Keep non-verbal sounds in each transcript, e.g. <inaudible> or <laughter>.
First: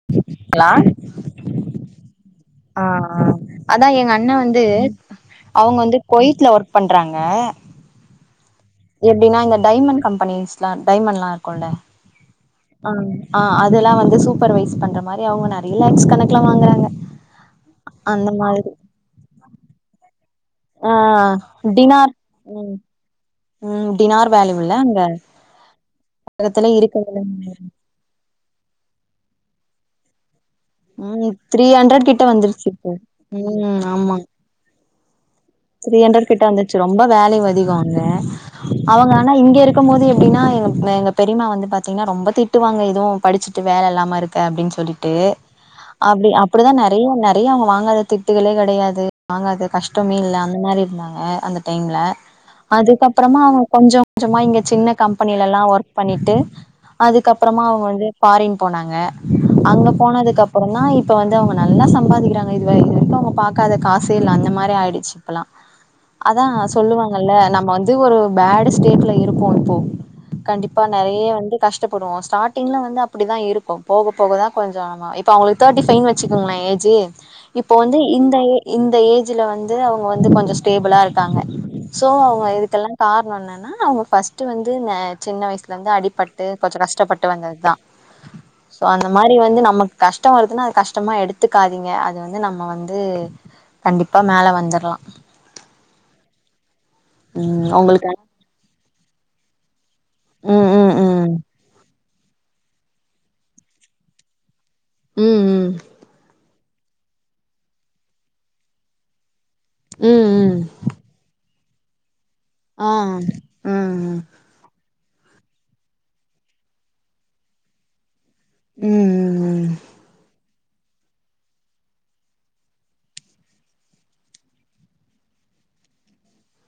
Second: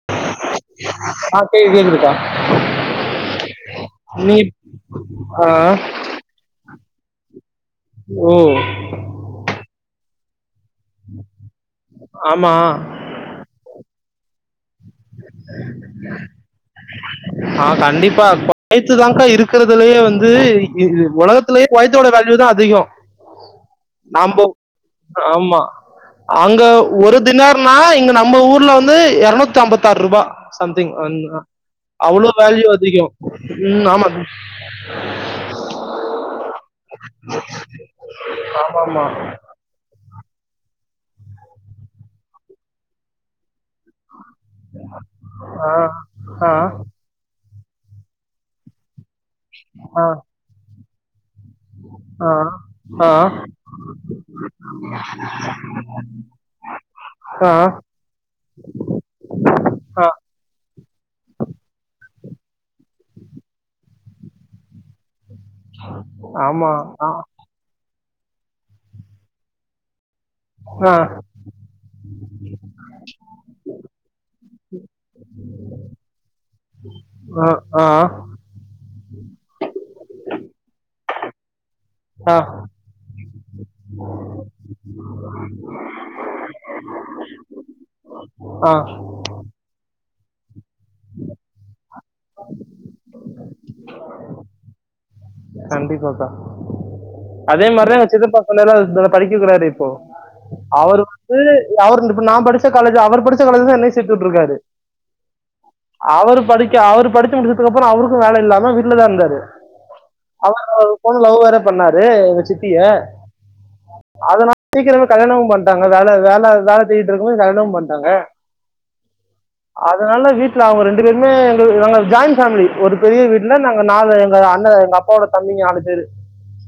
<unintelligible> ஆ கேக் கேக்குதுக்கா ஆ அதா எங்க அண்ண நீ வந்து ஆ அவுங்க வந்து க்வைத்துல ஒர்க் பண்றாங்க ம் எப்புடீன்னா இந்த டைமண்ட் கம்பெனிஸ்லா டைமண்ட்லா இருக்கோல ஆமா ஆ அதெல்லா வந்து சூப்பர்வைஸ் பண்ற மாரி எ அவுங்க நறைய லேக்ஸ் கணக்குல வாங்குறாங்க அந்த மாதிரி இதுதாங்க்கா இருக்கிறதுலயே வந்து ஆ இது உலகத்துலயே குயோத்தோட டினார் வேல்யூ தா ம் அதிகோ ம் டினார் நாம்போ வேல்யூல்ல அங்க ஆமா அங்க உலகத்துல ஒரு இருக்குறதுல தினார்னா இங்க நம்ம ஊர்ல வந்து எறநூத்தம்பத்தாறுபா சம்திங் ம் ஒன்னுதா த்ரீ ஹண்ட்ரட் கிட்ட அவ்ளோ வந்துருச்சு வேல்யூ இப்போ அதிகோ ம் ஆமா <unintelligible> த்ரீ ஹண்ட்ரட் கிட்ட வந்துச்சு ரொம்ப வேலயு அதிகோ அங்க ஆமா ஆமா அவங்க ஆன இங்க இருக் இருக்கும் போது எப்டீன்னா எங்க எங்க பெரியமா வந்து பாத்தீங்னா ரொம்போ திட்டுவாங்க இதுவு படிச்சு டு வேல இல்லாம இருக்க அப்டின்னு சொல்லிட்டு ஆ அப்டி ஆ ஆ அப்டிதானே ம் நெறைய அங்க வாங்காத திட்டுகளே கெடையாது வாங்காத கஷ்டமே இல்ல அந்த மாரி இருந்தாங்க அந்த டைம்ல ஆ ஆ அதுக்கப்புறமா அவங் கொஞ்சொ கொஞ்சொமா இங்க சின்ன கம்பெனில எல்லா ஒர்க் பண்ணிட்டு ஆ அதுக்கப்புறமா அவங்க வந்து ஃபாரின் போனாங்க அங்க ஆ போனதுக்கு அப்புற தா இப்ப வந்து அவங்க நல்லா சம்பாதிக்கிறாங்க இது வரை இது வரைக்கு அவங்க பா காத காசே இல்ல அந்த மாரி ஆயிடுச்சு இப்ப எல்லா அதா ஆமா ஆ சொல்லுவாங்கல்ல நம்ம வந்து ஒரு பேடு ஸ்டேட்ல இருக்கோ இப்போ கண்டிப்பா ஆ நெறையா வந்து கஷ் டப்படுவோம் ஸாட்டிங்ல வந்து அப்டிதான் இருக்கு போகபோக தா கொஞ்ச ஆமா இப்ப அவங்களு தேர்ட்டிஃபைவ்னு வச்சுக்கங்களே ஏஜு இப்போ ஆ வந்து இந்த எ இந்த ஏஜ்ல வந்து அவங்க வந்து கொஞ்சோ ஸ்டேபிளா இருக்காங்க சோ ஆ அவங்க ஆ இதுக்கெல்லா காரணோ என்ன நா அவங் ஃபஸ்ட் வந்து ந சின்ன வயசுலருந்து அடிபட்டு கொஞ்சோ கஷ்டப்பட்டு வந்ததுதா ஆ அந்த மாரி வந்து நமக்கு கஷ்டோ வருதுன்னா அது கஷ்டமா எடுத்துக்காதீங்க அது வந்து நம்ம வந்து கண்டிப்பா மேல வந்தரலா கண்டிப்பாக்கா அதே ம் மாரிதா எங்க உங்களுக்கு சிதப்பா சொன்ன எல்லாம் படிக்க வெக்கறாரு இப்போ ம் ம் அவரு வந்து ம் அவரு இப்ப நா படிச்ச காலேஜ் அவர் படிச்ச காலேஜ் தா என்னையு சேத்து விட்டுருக்காரு ம் ம் அவரு படிக்க அவரு படிச்சு முடிச்சதுக்கு அப்புறோ அவருக்கு வேல இல்லாம வீட்ல தா இருந்தாரு ம் ம். அவரு ஒரு பொண்ண லவ் வேற பண்ணாரு எங்க சித்திய ஆ ம் ம் அதனா சீக்கிரமே கல்யாணமு பண்டாங்க வேல வேல வேல தேடிட்டு இருக்கும்போது கல்யாணமும் பண்டாங்க ம் ம் ம் அதனால வீட்ல அவுங்க ரெண்டு பேருமே எங்களுக்கு எங்களுக்கு ஜாயின்ட் ஃபேமிலி ஒரு பெரிய வீட்டுல நாங்க நாலு எங்க அண்ண எங்க அப் ப்பா ஓட தம்பிங்க நாலு பேரு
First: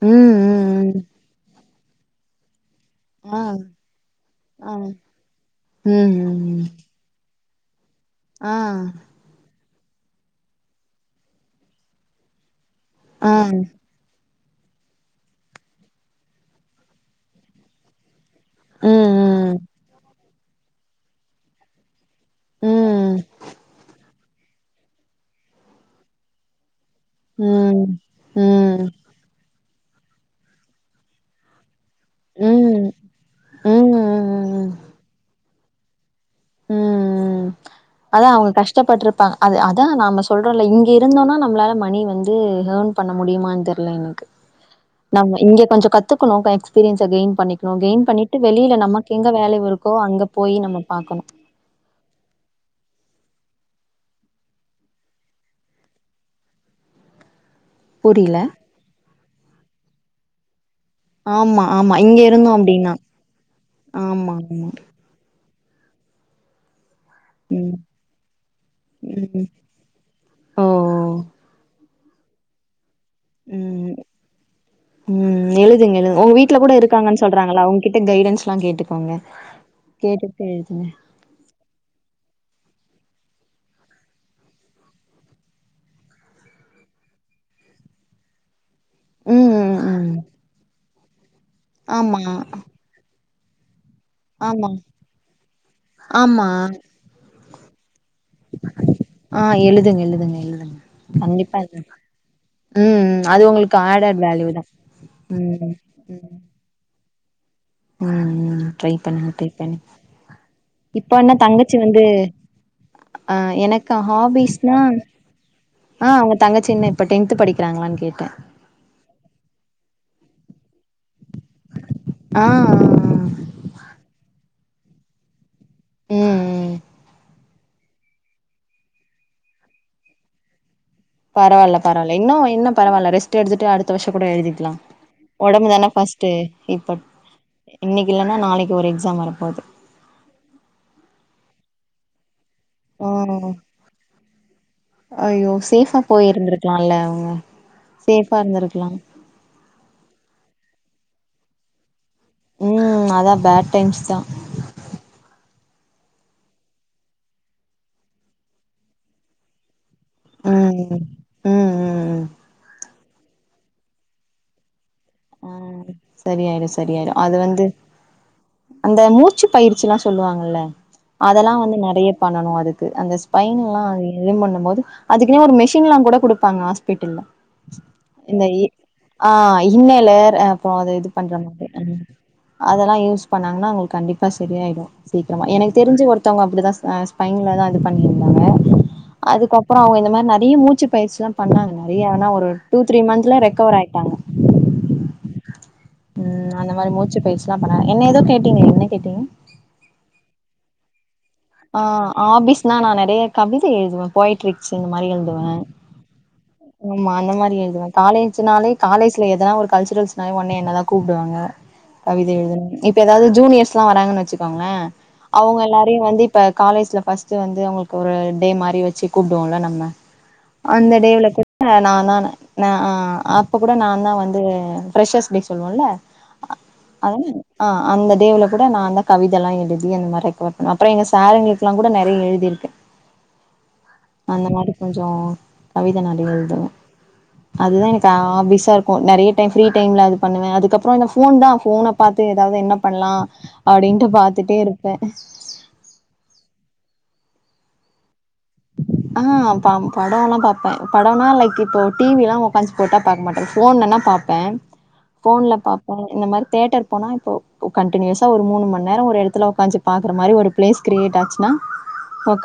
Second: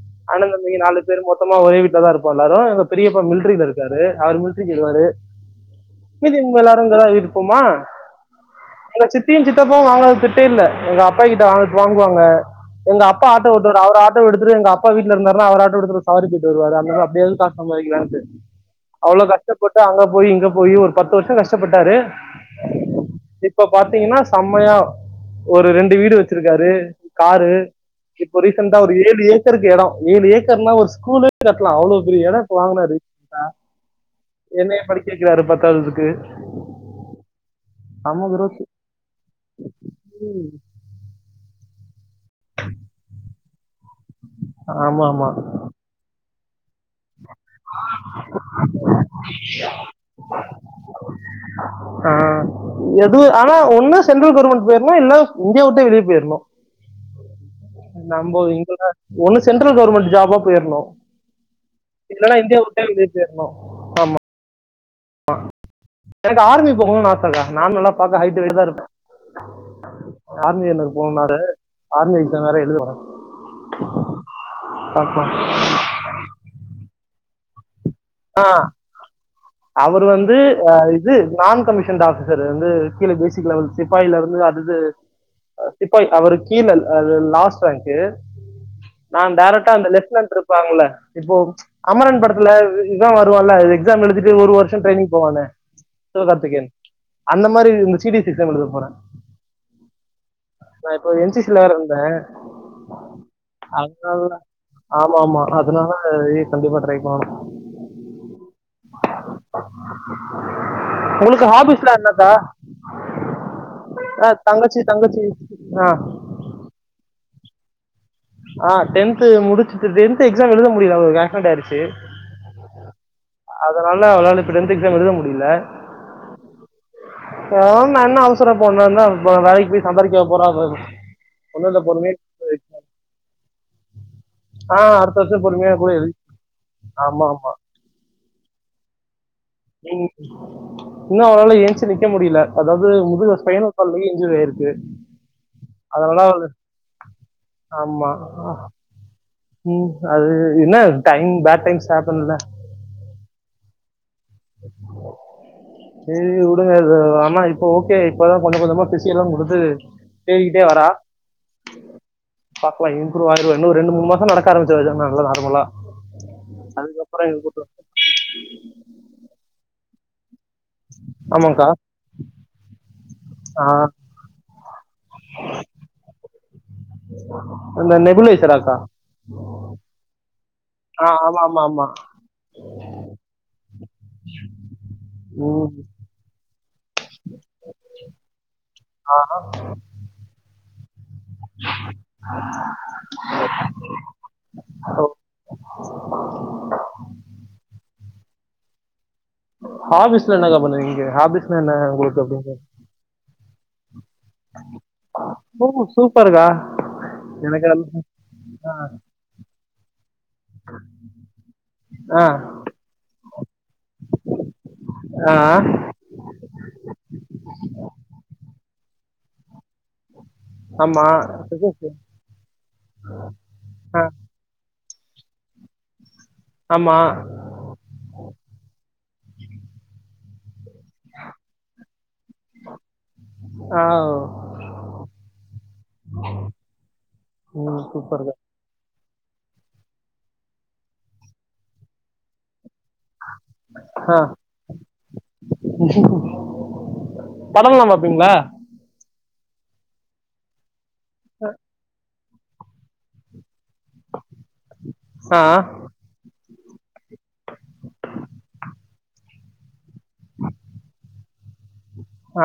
ம் அண்ண தம்பி ம் நாலு ம் பேரு மொத்தமா ஒரே வீட்ல தா இருப்போ எல்லாரு பெரியப்பா ஆ மில்ட்ரில இருக்காரு அவரு மில்ட்ரி ஆ ம் போயிருவாரு மீதி இவுங்க ம் எல்லாரு இங்க தா இரு ப்போமா ஆ எங்க சித்தியு சித்தப்பாவு வாங்காத திட்டே இல்ல எங்க அப்பாயி கிட்ட வாங் வாங்குவாங்க எங்க அப் அப்பா ஆட்டோ ஓட்டுவாரு அவரு ஆட் ட்டோவ எடுத்துட்டு எங்க அப்பா வீட்ல இருந்தாருன்னா அவரு ஆட்டோ எடுத்து ஒரு சவாரி போயிட்டு வருவாரு அதுனால அப்டியாவது காசு சம்பாரிக்கலான்ட்டு அவ்ளோ கஷ்டப்பட்டு அங்க போயி இங்க போயு ஒரு பத்து வருஷோ கஷ்டப்பட்டாரு இப்ப பாத்தீங்கன்னா செம்மையா ஒரு ரெண்டு வீடு வச்சிருக்காரு காரு ம் இப்போ ரீசன்ட்டா ம் ஒரு ஏழு ஏக்கருக்கு எடோ ஏழு ஏக்கர்னா ஒரு ஸ்கூலே கட்டலா அவ்ளோ ஒரு எடோ இப்ப ம் வாங்கனாரு சன்ட்டா என்னைய படிக்க வக்கிறாரு பத்தாததுக்கு ம் ம் அதா அவுங்க கஷ்டப்பட்டுருப்பா அது அதா நாம சொல்றோ இல்லை இங்க இருந்தோனா நம்மளால மணி வந்து ஏர்ன் பண்ண முடியுமானு தெரில எனக்கு ஆமா ஆமா நம்ம இங்க கொஞ்சோ கத்துக்கணு க எக்ஸ் பீரியன்ஸ்ச கெயின் பண்ணிக்கணு கெயின் பண்ணிட்டு வெளியில நமக்கு எங்கே வேல்யூவ் இருக்கோ அங்கே போயி நம்ம பாக்கணு ஆ எதுவு ஆனா ஒன்னு சென்ட்ரல் கவர்மெண்ட் போயிரணு இல்ல இந்தியா விட்டே வெளிய போயிரணு புரில நம்போ இங்கலா ஒண்ணு சென்ட்ரல் கவர்மெண்ட் ஜாபா போயிரணு ஆமா ஆமா இங்க இருந்தோ அப்டின்னா வெளியே ஆமா ஆமா அ எனக்கு ஆர்மி போகணுனு ஆச அக்கா நா ம் நல்லா பாக்க ஹைட் வெய்ட்டு தா இருப்பே ம் ஓ ஆர்மி எனக்கு போனுனாரு ஆர்மி எக்ஸாம் வேற எழுத போறே ம் அப்பா ம் எழுதுங்க எழுதுங்க உங்க வீட்ல கூட இருக்கான்னு சொல்றாங்கள அவுங்கிட் ஆ அவரு வந்து கேட்டுட்டு எழுதுங்க இது நான் கமிஷன்டு ஆபிஸ் இவரு வந்து கீழ பேசிக் லெவல் சிப்பாயில இருந்து அதுது சிப்பாய் அவருக்கு கீழ ல ல லாஸ்ட் ராங்க்கு நா ம் டெரக்டா ம் அந்த ம் லெப்லன்ட் இருப்பாங்கள இப்போ ஆமா அமரன் படத்துல இவ வருவான்ல எக்ஸாம் எழுதிட்டு ஒரு ஆமா வர்ஷோ டிரையனிங் போவானே ஆமா சிவகார்த்திகேயன் அந்த மாரி இந்த சி டி சி எக்ஸாம் எழுத போறே ஆ எழுதுங்க எழுதுங்க எழுதுங்க கண்டிப்பா எழுதுங்க பேறந்தே ம் ம் அது உங்களுக்கு ஆடட் வேல்யூ தா ஆமா ஆமா ம் அதனால ம் இது கண்டிப்பா ட்ரை பண்ணனு ம் ம் ட்ரை பண்ணுங்க ட்ரை பண்ணு இப்ப என்ன உங்களுக்கு தங்கச்சி ஹாபிஸ்ல வந்து என்னக்கா ஆ எனக்கு ஆ, ஹாபிஸ்னா தங்கச்சி தங்கச்சி ஆ அவ தங்கச்சின்னு இப்ப டென்து படிக்கிறாங்களான்னு கேட்டே ஆ டென்து முடிச்சுட்டு டென்து எக்ஸாம் எழுத முடியல அவுகளுக்கு ஆக்சிடென்ட் ஆயிடுச்சு ஆ ஆ ம் அதனால அவளால இப்ப டென்த் எக்ஸாம் எழுத முடியல ம் ம் போனா என்ன அவசரோ இப்போ போனா என்ன வேலைக்கு போய் சம்பாரிக்கவா போறா இப்ப ப பரவால பரவால இன்னு இன்னு பரவால ரெஸ்ட் எடுத்துட்டு அடுத் அடுத்த வர்ஷோ கூட எழுதிக்கலா ஆ அடுத்த வருஷம் ஒடம்பு பொறுமையாக தானே கூட எழுதி ஃபஸ்ட்டு இப்ப ஆமா ஆமா இன்னைக்கி இல்லன்னா நாளைக்கி ஒரு எக்ஸாம் வரப்போகுது ம் இன்னு அவளால ஏன்ச்சு நிக்க முடியல அதாவது முதுகல ஸ்ஃபைனோ கால்லையு இன்சுரி ஆயிருக்கு அய்யோ சேஃபா அதனால போய் அவள் இருந்துருக்கலால்ல அவுங்க ஆமா சேஃபா இருந்திருக்கலா ம் அது என்ன டைம் பேட் டைம் ஸ்டார் பண்ணுல ம் அதா பேட் டைம்ஸ் தா செரி விடுங்க இது ஆமா இப்ப ஓகே இப்பதா கொஞ்ச கொஞ்சமா பிசியோல்லா குடுத்து தேரிகிட்டே ம் வரா ம் ம் ம் பாக்லா இம்ப்ரூ ஆயிருவா இன்னு ஒரு ரெண்டு மூணு மாச நடக் <unintelligible> ஆரம்பிச்சு வச்சா நல்லா ஆ நார்மலா சரியாயிடு சரியாயிடு அதுக்கப்பற அது இதுக்கப்பற வந்து அந்த மூச்சு பயிற்சிலா சொல்லுவாங்கல்ல அதெல்லா ஆமாக்கா வந்து நெறைய பண்ணனு அதுக்கு அந்த ஆ, ஸ்பென்ல்லா இதுவும் பண்ணும் போது அதுக்குனே ஒரு மெஷின்லா கூட குடுப்பாங்க பேட்டில்லா இந்த இ ஆ இன்னலர் ஆ அப்றோ அது ஆ இது பண்ற ஆமா ஆமா மாதிரி அ ஆமா அதெல்லா யூஸ் பண்ணாங்கன்னா அவங்களுக்கு கண்டிப்பா செரியாயிடு சீக்கிரமா ம் எனக்கு தெரிஞ்சு ஒருத்தவங்க அப்டி தா அ பையன்ல தா இது பண்ணியிருந்தாங்க அதுக்கப்பற அவுங்க இந்த மாரி நெறைய மூச்சு பயிற்சிலா பண்ணாங்க நெறைய ஆனா ஒரு டூ த்ரீ மந்த்துல ரெக்கவர் ஆயிட்டாங்க ம் அந்த மாரி மூச்சு பயிற்சிலா பண்ணா என்ன ஏதோ கேட்டீங்களே என்ன கேட்டீங்க ஹாபிஸ்ல என்னக்கா பண்ணுவீங்க ஹாபிஸ் ஆ ஹாபிஸ்னா நா நெறைய கவிதை எழுதுவே பொயட்ரிக்ஸ் இந்த மாரி எழுதுவே ம் சூப்பருக்கா ஆமா அந்த மாரி எழுதுவ காலேஜ்னாலே காலேஜ்ல எதனா ஒரு கல்சுரல்ஸ் னாலே உன்னே என்னதா கூப்டுவாங்க ஆ கவிதை எழுதணுனு இப்ப ஏதாவது ஜூனியர்ஸ்லா வராங்கன்னு வச்சுக்கோங்களே ஆ அவுங்க எல்லாரையு வந்துப் இப்ப காலேஜ்ல ஃபர்ஸ்ட்டு வந்து அவங்களுக்கு ஒரு டே மாரி வச்சு கூப்புடுவோல்ல நம்ம அந்த ஆமா டேலவுல கூட நா தா அ அப்ப கூட நா ஆ தா வந்து ஃபிரஷஸ் டேஸ் சொல்லுவோல்ல ஆமா அத ஆ அந்த டேவுல கூட நாந்தா கவிதையெல்லா எழுதி அந்த மாதிரி ரெக்கவர் அப்பறோ எங்க சார்ங்களுக்குலா கூட நெறைய எழுதிருக்கே ஆ அந்த மாதிரி கொஞ்சோ கவித நெறைய எழுதுவே ம் அதுதா எனக்கு சூப்பர்ங்க ஆபிஸா நெறைய டைம் ஃப்ரீ டைம்ல அது பண்ணுவ அதுக்கப்பறோ இதுபோன் தா போன பாத்து ஏதாவது என்ன பண்ணலா அப்படின்ட்டு பாத்துட்டே இருப்பே படோல்லா பாப்பிங்களா ஆ படோல்லா பாப்பன் படோன்னா லைக் இப்போ டி வி ல்லா பன்ச் போட்டா பாக்க மாட்டே போன்லன்னா பாப்பே ஆ போன்ல பாப் இந்த மாரி தேட்டர் போனா இப்போ கண்ட்டினியுஸா ஒரு மூணு மண் நேரம் ஒரு எடத்துல உக்காஞ்சு பாக்குற மாரி ஒரு பிளேஸ் கிரியேட் ஆச்சுன்னா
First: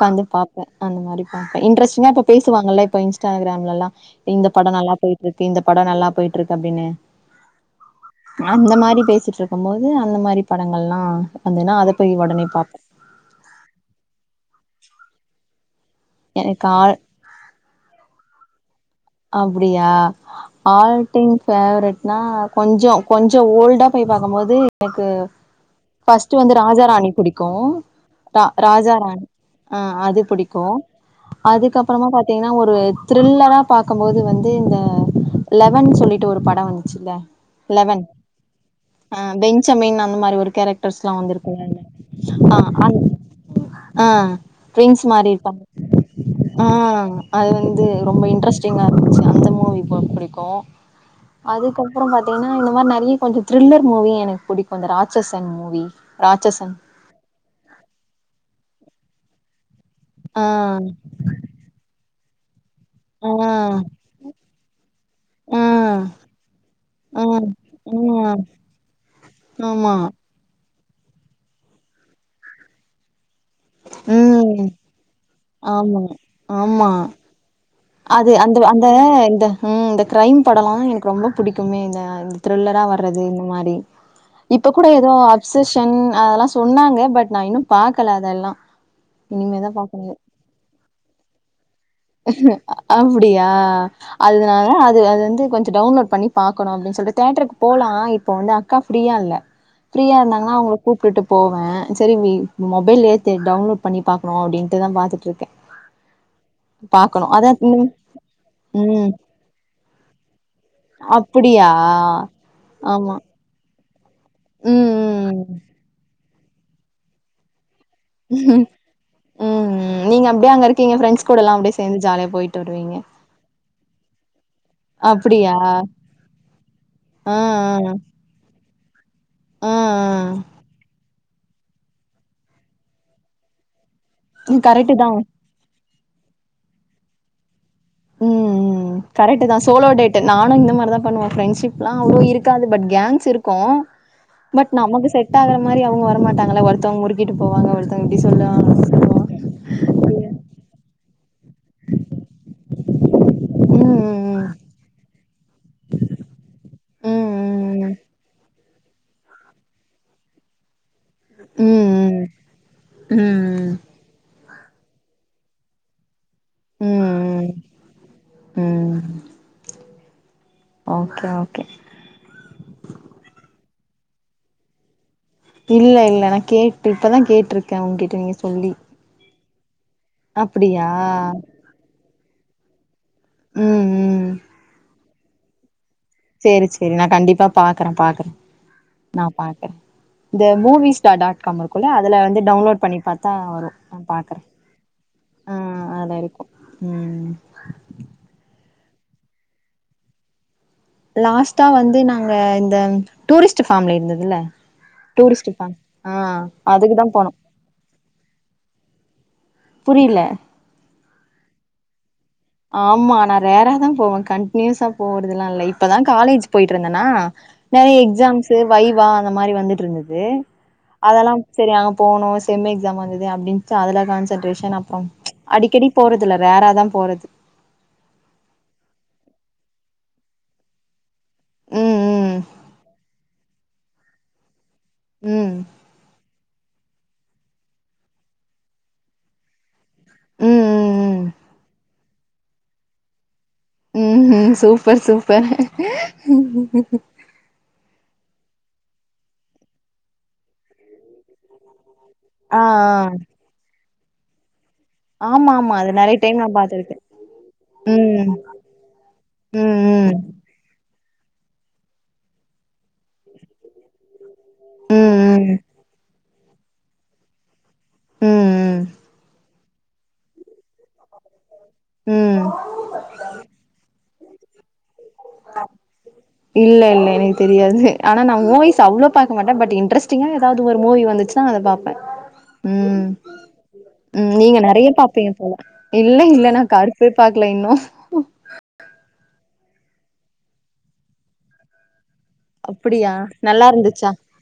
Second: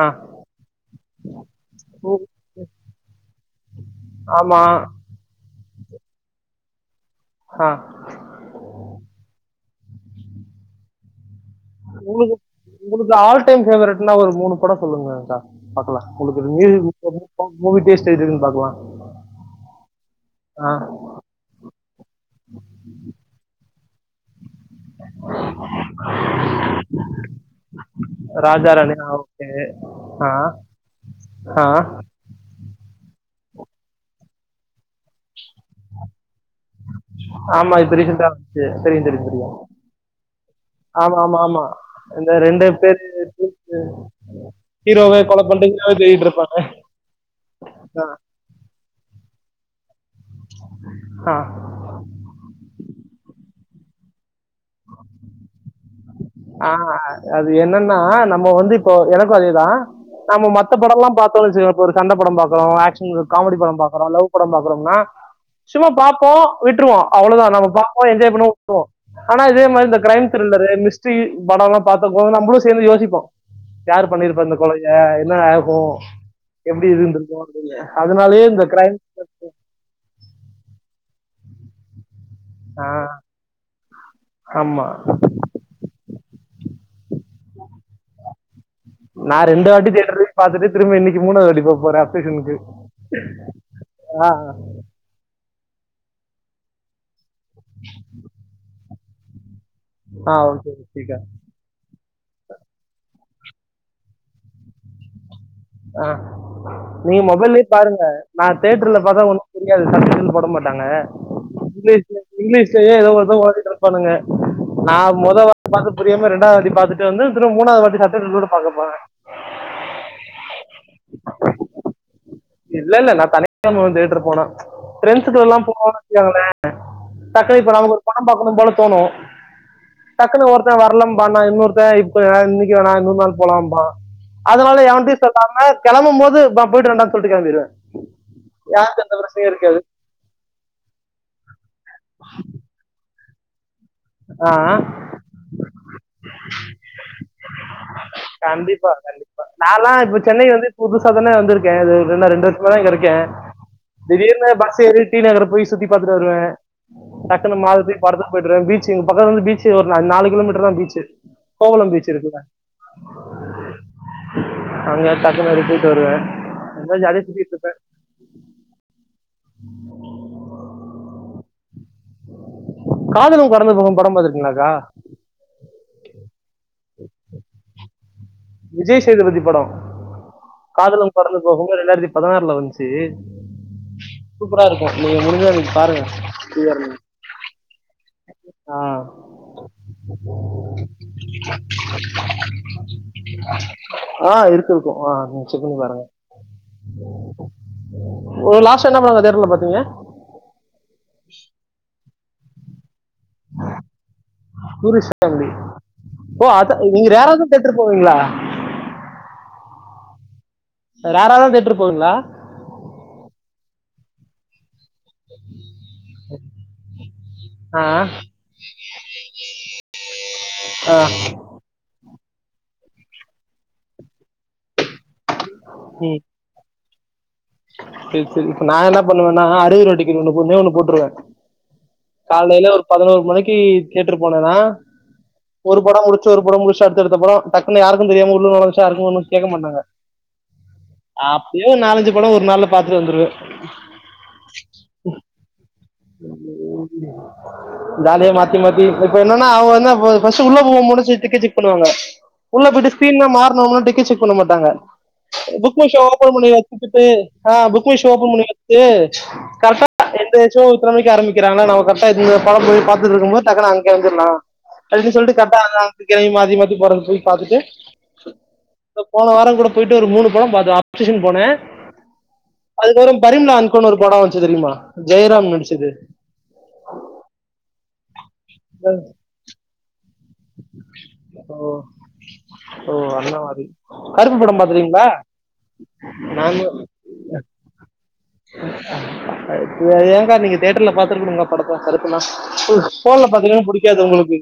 ஆ பாப்பே அந்த மாரி பாப்பே இன்டரஸ்டிங்கா இப்ப ம் பேசுவாங்கல்ல இப்ப இன்ஸ்டாகிராம்லல்லா இந்த ஆமா படோ நல்லா போயிட்டு இருக்கு இந்த படோ நல்லா போயிட்டு இருக்கு அப்படின்னு ஆ அந்த மாரி பேசிட்டு இருக்கம் போது அந்த மாரி படங்கள்லா வந்துதுன்னா அத போய் உங்களு ஒடனே பாப்பே உங்களுக்கு ஆல் டைம் ஃபேவரட்னா ஒரு மூணு படோ சொல்லுங்கக்கா பாக்கலா உங்களுக்கு ஒரு எனக்கு மூவி ஆள் புடுச்சிருந்தா மூவி டேஸ்ட் எப்டி இருக்குன்னு பாக்கலா அப்படியா ஆ ஆல் டைம் ஃபேவரெட்னா கொஞ்சோ கொஞ்சோ ஓல்டா போய் பாக்கம்போது எனக்கு ஃபஸ்ட்டு வந்து ராஜா ராணி பிடிக்கும் ரா ராஜா ராணி ஆ அது பிடிக்கும் ஆ அதுக்கப்பறமா பாத் தின்னா ஒரு த்ரில்லரா பாக்கம் போது வந்து இந்த லெவன் சொல்லிட்டு ஒரு படம் வந்துச்சில்ல ஆமா இப்ப லெவன் ரீசெண்டா வந்துச்சு தெரியு ஆ தெரியு தெரியு பென்ச்சமின் அந்த மாரி ஒரு கேரக்டர்ஸ்லா ஆமா ஆமா வந்திருக்குல்ல ஆமா இந்த அதல ரெண்டு ஆ அந் பேரு ஆ டுவின்ஸ் ஹீரோவே மாரி கொல இருப்பாங்க பண்றீங்கனாவே தேடிட்டு இருப்பாங்க ஆ அது வந்து ரொம்ப இன்ட்ரெஸ்ட்டிங்கா இருந்துச்சு அந்த மூவி பு புடிக்கும் ஆ ஆ அது துக்கப்றோ பாத்தீங்கன்னா இந்த மாரி நெறைய கொஞ்சோ த்ரில்லர் மூவி எனக்கு புடிக்கும் இந்த ராட்சஸன் மூவி ஆ ராட்சசன் அது என்னன்னா நம்ம வந்து இப்போ எனக்கும் அதேதா ஆ நம்ம மத்த படோல்லா பாத்தோன்னு வெச்சக்கங்க இப்ப ஒரு சண்ட படோ பாக்குறோ ஆக்ஷ் ஆ உங்களுக்கு காமடி படோ பாக்கறோ லவ் படோ பாக்கறோன்னா ஆ சும்மா பாப்போ உட்ருவோ ஆ ஆ அவளதா நம்ம பாப்போ என்ஜாய் பண்ணுவோ உட்ருவோ ஆனா இதே மாரி ஆமா இந்த கிரைம் த்ரில்லரு மிஸ்டரி படோல்லா பாக்கும்போது நம்மளும் சேந்து யோசிப்போ யாரு பண்ணிருப்பா இந்த ம் கொலய என்ன ஆயிருக்கும் ஆமா எப்டி ஆமா இருந்திருக்கும் அப்டினு அது அந்த அந்த இந்த ம் இந்த கிரைம் படோல்லா எனக்கு ரொம்ப புடிக்குமே இந்த த்ரில்லரா ஆ வர்ரது இந்த மாரி இப்ப ஆமா. கூட ஏதோ அப்சஷன் அதெல்லா சொன்னாங்க பட் நா இன்னும் பாக்கல அதெல்லா இனிமேதா பாக்கனுமே பாத்துட்டு திரும்ப இன்னைக்கு மூனாவது வாட்டி போப் போறே அப்புடியா ஆ, அதனால அது அது வந்து கொஞ்ச டவுன்லோட் பண்ணி பாக்கணு அப்படின்னு சொல்லி தேட்டருக்கு போலா இப்ப வந்து அக்கா ஃப்ரீயா இல்ல ஃப்ரீயா ஆ இருந்தாங்கன்னா ஓகே, அவங்கள ஓகேக்கா. கூப்டுட்டு போவே சரி இ மொபைலேத்தி டவுன்லோட் பண்ணி பாக்கணு அப்டின்ட்டுதா பாத்துட்ருக்கே ஆ நீங்க மொபைல்லயே ம் பாருங்க நா தேட்டர்ல ம் பாத்தா ஒன்னும் புரியாது சப்டைட்டில் போட மாட்டாங்க அப்புடியா இங்கலீஷ்ல இங்கலீஷ்லயே எதோ ஆமா ஏதோ ஓட்டிட்டு இருக்க பண்ணுங்க ம் நா ம் ம் மொதவாட்டி பாத்து புரியாம ரெண்டாது வாட்டி பாத்துட்டு வந்து திரும்பவு மூணாவது வாட்டி பாத் <unintelligible> பாக்கப்போவ ம் ம். நீங்க அப்டியே அங்க இருக்கீங்க ஃப்ரண்டஸ் கூடல்லா அப்டியே சேந்து ஜாலியா போயிட் இல்ல இல்ல நா தனியா தா போவ தேட்டரு போன பிரெண்ட்ஸுக்கூடலா போன வச்சிக்கோங்களே அ இப்ப நமக்கு ஒரு பட பாக்கணு போல தோணு ஆ ஆ டக்குன்னு ஒருத்த வரலாம்பா நா இன்னொருத்த இப்ப இன்னைக்கு வேணா இன்னொரு நாள் போலாம்பா ஆ அதனால கரெக்ட்டு தா எவண்டையு ம் சொல்லாம கெளம்பும் போது நா போயிட்டுவரேன்டானு சொல்ட்டு கெளம்பிடுவே ம் ம் கரெக்ட் தா சோலோ டேட் நானு இந்த மாரிதா பண்ணுவ ஃப்ரெண்ட்ஷிப் லா அவ்ளோ இருக்காது பட் கேங்க்ஸ் இருக்கு பட் ஆஹ் நமக்கு செட் ஆகுற மாரி அவங்க வரமாட்டாங்கல ஒருத்தவங்க முறுக்கிட்டு போவாங்க ஒருத் கண்டிப்பா கண்டிப்பா நாலா இப்ப சென்னை வந்து புதுசாதான வந்திருக்கே ரெ ரெண்டு ரெண்டு வருஷமா தா இங்க இருக்க ம் திடீர்னு பஸ் ஏறி டி நகர போய் சுத்தி பாத்துட்டு வருவ டக்னு மாலுக் ம் போய் படத்துக்கு போயிட்டு வருவே பீச் எங்க பக்கத்துல பீச்சு ஒரு நாலு கிலோமீட்டர் தா பீச்சு ம் ம் கோவலம் பீச் ம் இருக்குல ம் ம் அங்க டக்குனு அப்டி போய்ட்டு வருவ ம் அப்பற ஜாலியா ம் ம். சுத்திட்ருப்ப ம் <inaudible> ஓகே ஓகே காதலும் கடந்து போகும் படம் பாத்துருக்கீங்களாக்கா இல்ல இல்ல நா கேட்டு இப்பதா கேட்ருக்க உங்கிட்ட நீங்க சொல்லி விஜய் சேதுபதி படொ அப்டியா காதலும் கடந்து போகும் ரெண்டாயிரத்தி பதினாறுல வந்துச்சு ம் ம் சூப்பரா இருக்கு நீங்க முடிஞ்சா இன்னைக்கு பாருங்க சேரி ஃப்ரீயா சேரி நா கண்டிப்பா பாக்குற பாக்குற ஆ. நா ஆ பாக்கற இந்த மூவி ஸ்டார் டாட் காம் இருக்குல்ல அது வந்து டவுன்லோட் பண்ணி பாக் ஆ இருக்கு இருக்கு ஆ நீங்க செக் பண்ணி பாருங்க அதுல இருக்கு ம் ஒரு லாஸ்ட்டா என்ன பட ப்ரோ தியேட்டர்ல பாத்தீங்க லாஸ்டடா வந்து நாங்க இந்த டூரிஸ்ட் ஃபேமலி இருந்ததுல டூரிஸ்ட் ஃபேமி ஆ ஓ அத அதுக்குதா நீங்க போனு ரேரா தான் தேட்டர் போவீங்களா புரில ரேரா தா தியேட்டருக்கு போவீங்ளா ஆமா நா ரேரா தா போவ கண்ட்னியூஸா போவறதுல்லா இல்ல இப்பதான் காலேஜ் போயிட்ருந்தனா ஆ நிறைய எக்ஸாம்ஸ்ஸூ வைவா அந்த மாரி வந்துட்டு இருந்தது ஆ அதெல்லாம் சரி அங்க போனு செம் எக்ஸாம் வந்தது அப்படின்டு அதுல கான்சன்ட்ரேஷன் அப்புற அடிக்கடி ம் போறதுல ரேரா தா போறது சரி சரி இப்ப நா என்ன பண்ணுவனா அறுவரூவா டிக்கெட் ஒன்ணே ஒண்ணு போட்டுருவ ம் ம் காலேல ஒரு பதினோரு மணிக்கு தியேட்டரு போனனா ம் ஒரு பட முடிச்சு ஒரு பட முடிச்சு அடுத் தடுத்தடுத்தபட டக்குனு யாருக்கு தெரியாம உள்ள நொலஞ்சா யாருக்கு ஒன்னு கேக்க மாட்டாங்க ம் ம் அப்பயும் நாலஞ்சு படம் ஒரு நாள்ல பாத்துட்டு வந்துருவ ம் ம் சூப்பர் சூப்பர் <inaudible> <inaudible> வேலையா மாத்தி மாத்தி இப்ப என்னன்னா அவங்க ப பஸ் உள்ள போகுமுன்னே சி டிக்கட் செக் பண்ணுவாங்க ஆ ஆ உள்ள போயிட்டு ஸ்கரீன்ல மாறணும்னு டிக்கட் செக் பண்ண மாட்டாங்க ஆமா ஆமா புக் மை அது ஷோ நெறைய ஓபன் டைம் பண்ணி நான் பாத்துருக்கேன் வச்சிகிட்டு ஆ புக் மை ஷோ ஓபன் ம் பண்ணி வச்சுட்டு ம் கரெக்டா எந்த ம் ஷோ எத்தன மணிக்கு ஆரம்பிக்கிறாங்களோ நம்ம கரெட்டா இந்த படம் போய் பார்த்திட்டுருக்குபோ டக்குன்னு அங் எழுந்தர்லா ம் சொல்ட்டு சொல்ட்டு ம் கரெட்டா <unintelligible> மாத்தி மாத்தி போறது சொல்லி பாத்துட்டு ம் போன வாரம் கூட போயிட்டு ஒரு மூணு படம் பாத்து அப்ஷேஷன் போன ம் ம் அதுக்கப்புரோ பரிம்லா அன்கோன்னு ஒரு படம் வச்சு தெரியுமா ஜெயராம் நடிச்சது இல்ல இல்ல எனக்கு தெரியாது ஆன நா மூவிஸ் அவ்ளோ பாக்க மாட்ட பட் இன்ட்ரெஸ்ட் சின்னதா ஏதாவது ஒரு மூவி வந்துச்சுன்னா அத ஓ பாப்பே ஓ ம் அண்ணா மாதிரி ம் கருப்பு நீங்க படம் நெறைய பாத்துறீங்களா பாப்பீங்க போல இல்ல நாங்க இல்லன்னா கருப் போ பாக்கல இன்னு ஏன்கா நீங்க தியேட்டர்ல பாத்துருக்கணுங்கா படத்த கருப்புலா அப்டியா போன்ல பாத்தீங்கன்னு புடிக்காது உங்களுக்கு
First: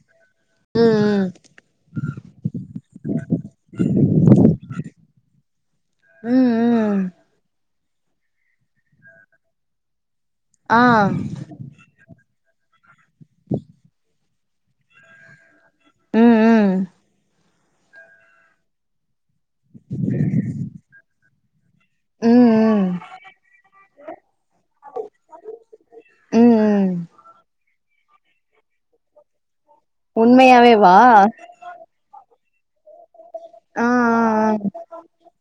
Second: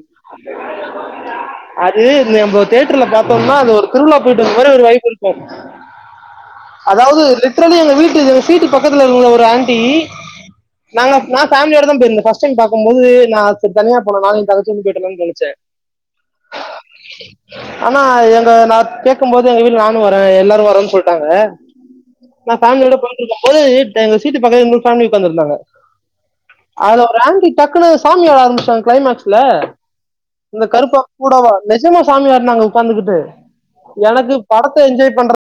ம் ம் அது நம்ம தேட்டர்ல பார்த்தோம்னா அது ஒரு திருவிழா போயிட்டு வந்த மாரி ஒரு வைப் இருக்கு ம் ம் லிட்ரலி எங்க வீட்டு சீட்டு பக்கத்தில இரு ஒரு ஆன்டி ஆ நாங்க நா பேலியோட தா போயிருந்த ஃபஸ்ட் டைம் பாக்கு போது நா தனியா போன நானு ஏ தங்கச்சியு பொயிட்டு வந்தோனு தோனுச்சி ம் ம் <unintelligible> ஆனா எங்க நா கேட்கு போது எங்க வீட்ல நானு வர எல்லாரு வரேன் சொல்ட்டாங்க ம் நான் ம் ஃபேமிலியோட போய்ட்டுருக்கு போது எங்க சீட்டு பக்கத் இன்னொரு ஃபேமிலி உக்காதுந்திருந்தாங்க ம் ம் அதுல ஒரு ஆண்டி டக்குனு சாமியாட ஆரம்பிச்டாங்க கிளைமேக்ஸ்ல இந்த உண்மையாவேவா கருப்பா கூடவா நிஜமா சாமியாட்னாங்க உட்காந்துகிட்டு ஆ எனக்கு ஆ ஆ படத்த என்ஜாய் பண்ற